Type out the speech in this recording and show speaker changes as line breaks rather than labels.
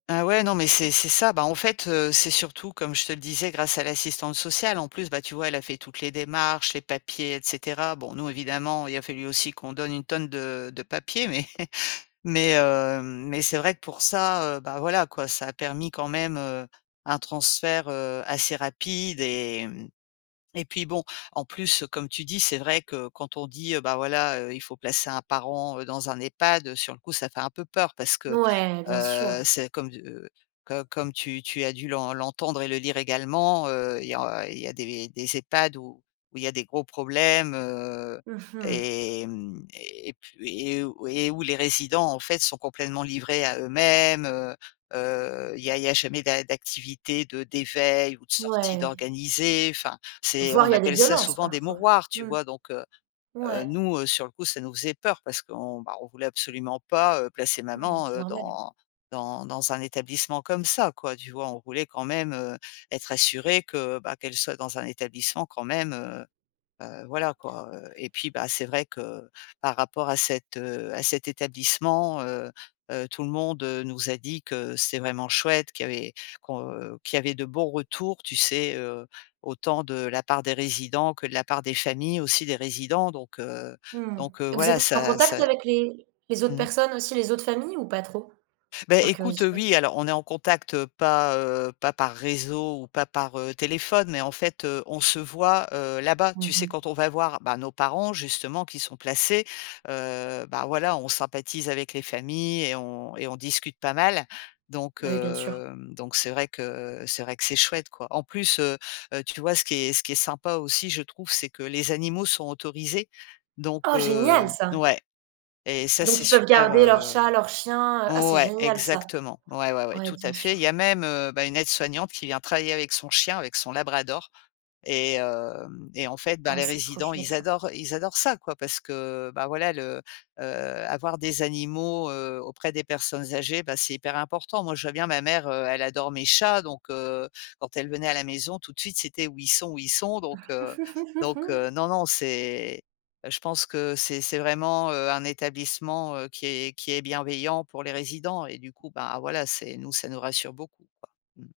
Ah ouais, non, mais c'est c'est ça. Beh en fait, heu, c'est surtout, comme je te le disais, grâce à l'assistante sociale en plus, bah tu vois? Elle a fait toutes les démarches, les papiers et cetera. Bon, nous, évidemment, il a fallu aussi qu'on donne une tonne de de papier, mais mais heu, mais c'est vrai que pour ça, heu, bah voilà quoi, ça a permis quand même, heu, un transfert, heu, assez rapide et et puis bon, en plus, comme tu dis, c'est vrai que quand on dit, bah voilà, heu, il faut placer un parent dans un EHPAD, sur le coup, ça fait un peu peur parce que,
Ouais, bien
heu,
sûr.
c'est comme, heu, co comme tu tu as dû l'en l'entendre et le lire également, heu, il y a il y a des des EHPAD où où il y a des gros problèmes, heu,
Mmh mh.
et mmh, et puis et où et où les résidents en fait sont complètement livrés à eux-mêmes, heu heu, il y a il y a jamais d'a d'activités de d'éveil ou de sorties
Ouais.
d'organisées. Enfin, c'est
Voire, il
on
y a des
appelle ça
violences,
souvent des
parfois.
mouroirs, tu
Mmh.
vois? Donc heu heu,
Ouais.
nous, heu, sur le coup, ça nous faisait peur parce qu'on voulait absolument pas, heu, placer
Mmh,
maman,
c'est
heu,
normal.
dans dans dans un établissement comme ça quoi, tu vois? On voulait quand même, heu, être assuré que bah qu'elle soit dans un établissement quand même, heu heu, voilà quoi, heu, et puis bah c'est vrai que par rapport à cet, heu, à cet établissement, heu heu, tout le monde nous a dit que c'était vraiment chouette qu'il avait qu'on qu'il y avait de bons retours, tu sais, heu, autant de la part des résidents que de la part des familles aussi des résidents, donc heu,
Mmh,
donc heu,
vous
voilà,
êtes en
ça
contact
ça
avec les autres
mmh.
personnes aussi? Les autres familles, ou pas trop?
Bah
Par
écoute, heu,
curiosité.
oui, alors on est en contact, heu, pas, heu, pas par réseau ou pas par, heu, téléphone, mais en fait, heu, on se voit, heu, là-bas. Tu
Mmh
sais,
mh.
quand on va voir, bah nos parents justement qui sont placés, heu, bah voilà, on sympathise avec les familles et on et on discute pas mal, donc
Baj oui, bien sûr.
hem donc c'est vrai que, heu, c'est vrai que c'est chouette, quoi. En plus, heu heu, tu vois? Ce qui est ce qui est sympa aussi, je trouve, c'est que les animaux sont autorisés, donc
Oh, génial,
heu
ça!
ouais et ça,
Donc
c'est
ils peuvent
super,
garder leur
heu
chat? Leur chien, heu ah, c'est
ouais,
génial ça!
exactement. Ouais, ouais, ouais,
Oui,
tout
bien
à fait. Il
sûr.
y a même, heu, bah une aide soignante qui vient travailler avec son chien, avec son labrador et heu, et en fait, bah
Oh,
les
c'est trop
résidents,
chouette,
ils
ça.
adorent, ils adorent ça, quoi. Parce que bah voilà le, heu avoir des animaux, heu, auprès des personnes âgées, bah c'est hyper important. Moi, je vois bien ma mère, heu, elle adore mes chats, donc heu, quand elle venait à la maison tout de suite: «C'était où ils sont, où ils sont?» donc heu donc heu, non non, c'est je pense que c'est c'est vraiment, heu, un établissement, heu, qui est qui est bienveillant pour les résidents et du coup, bah voilà, c'est, nous ça nous rassure beaucoup, quoi. Mmh.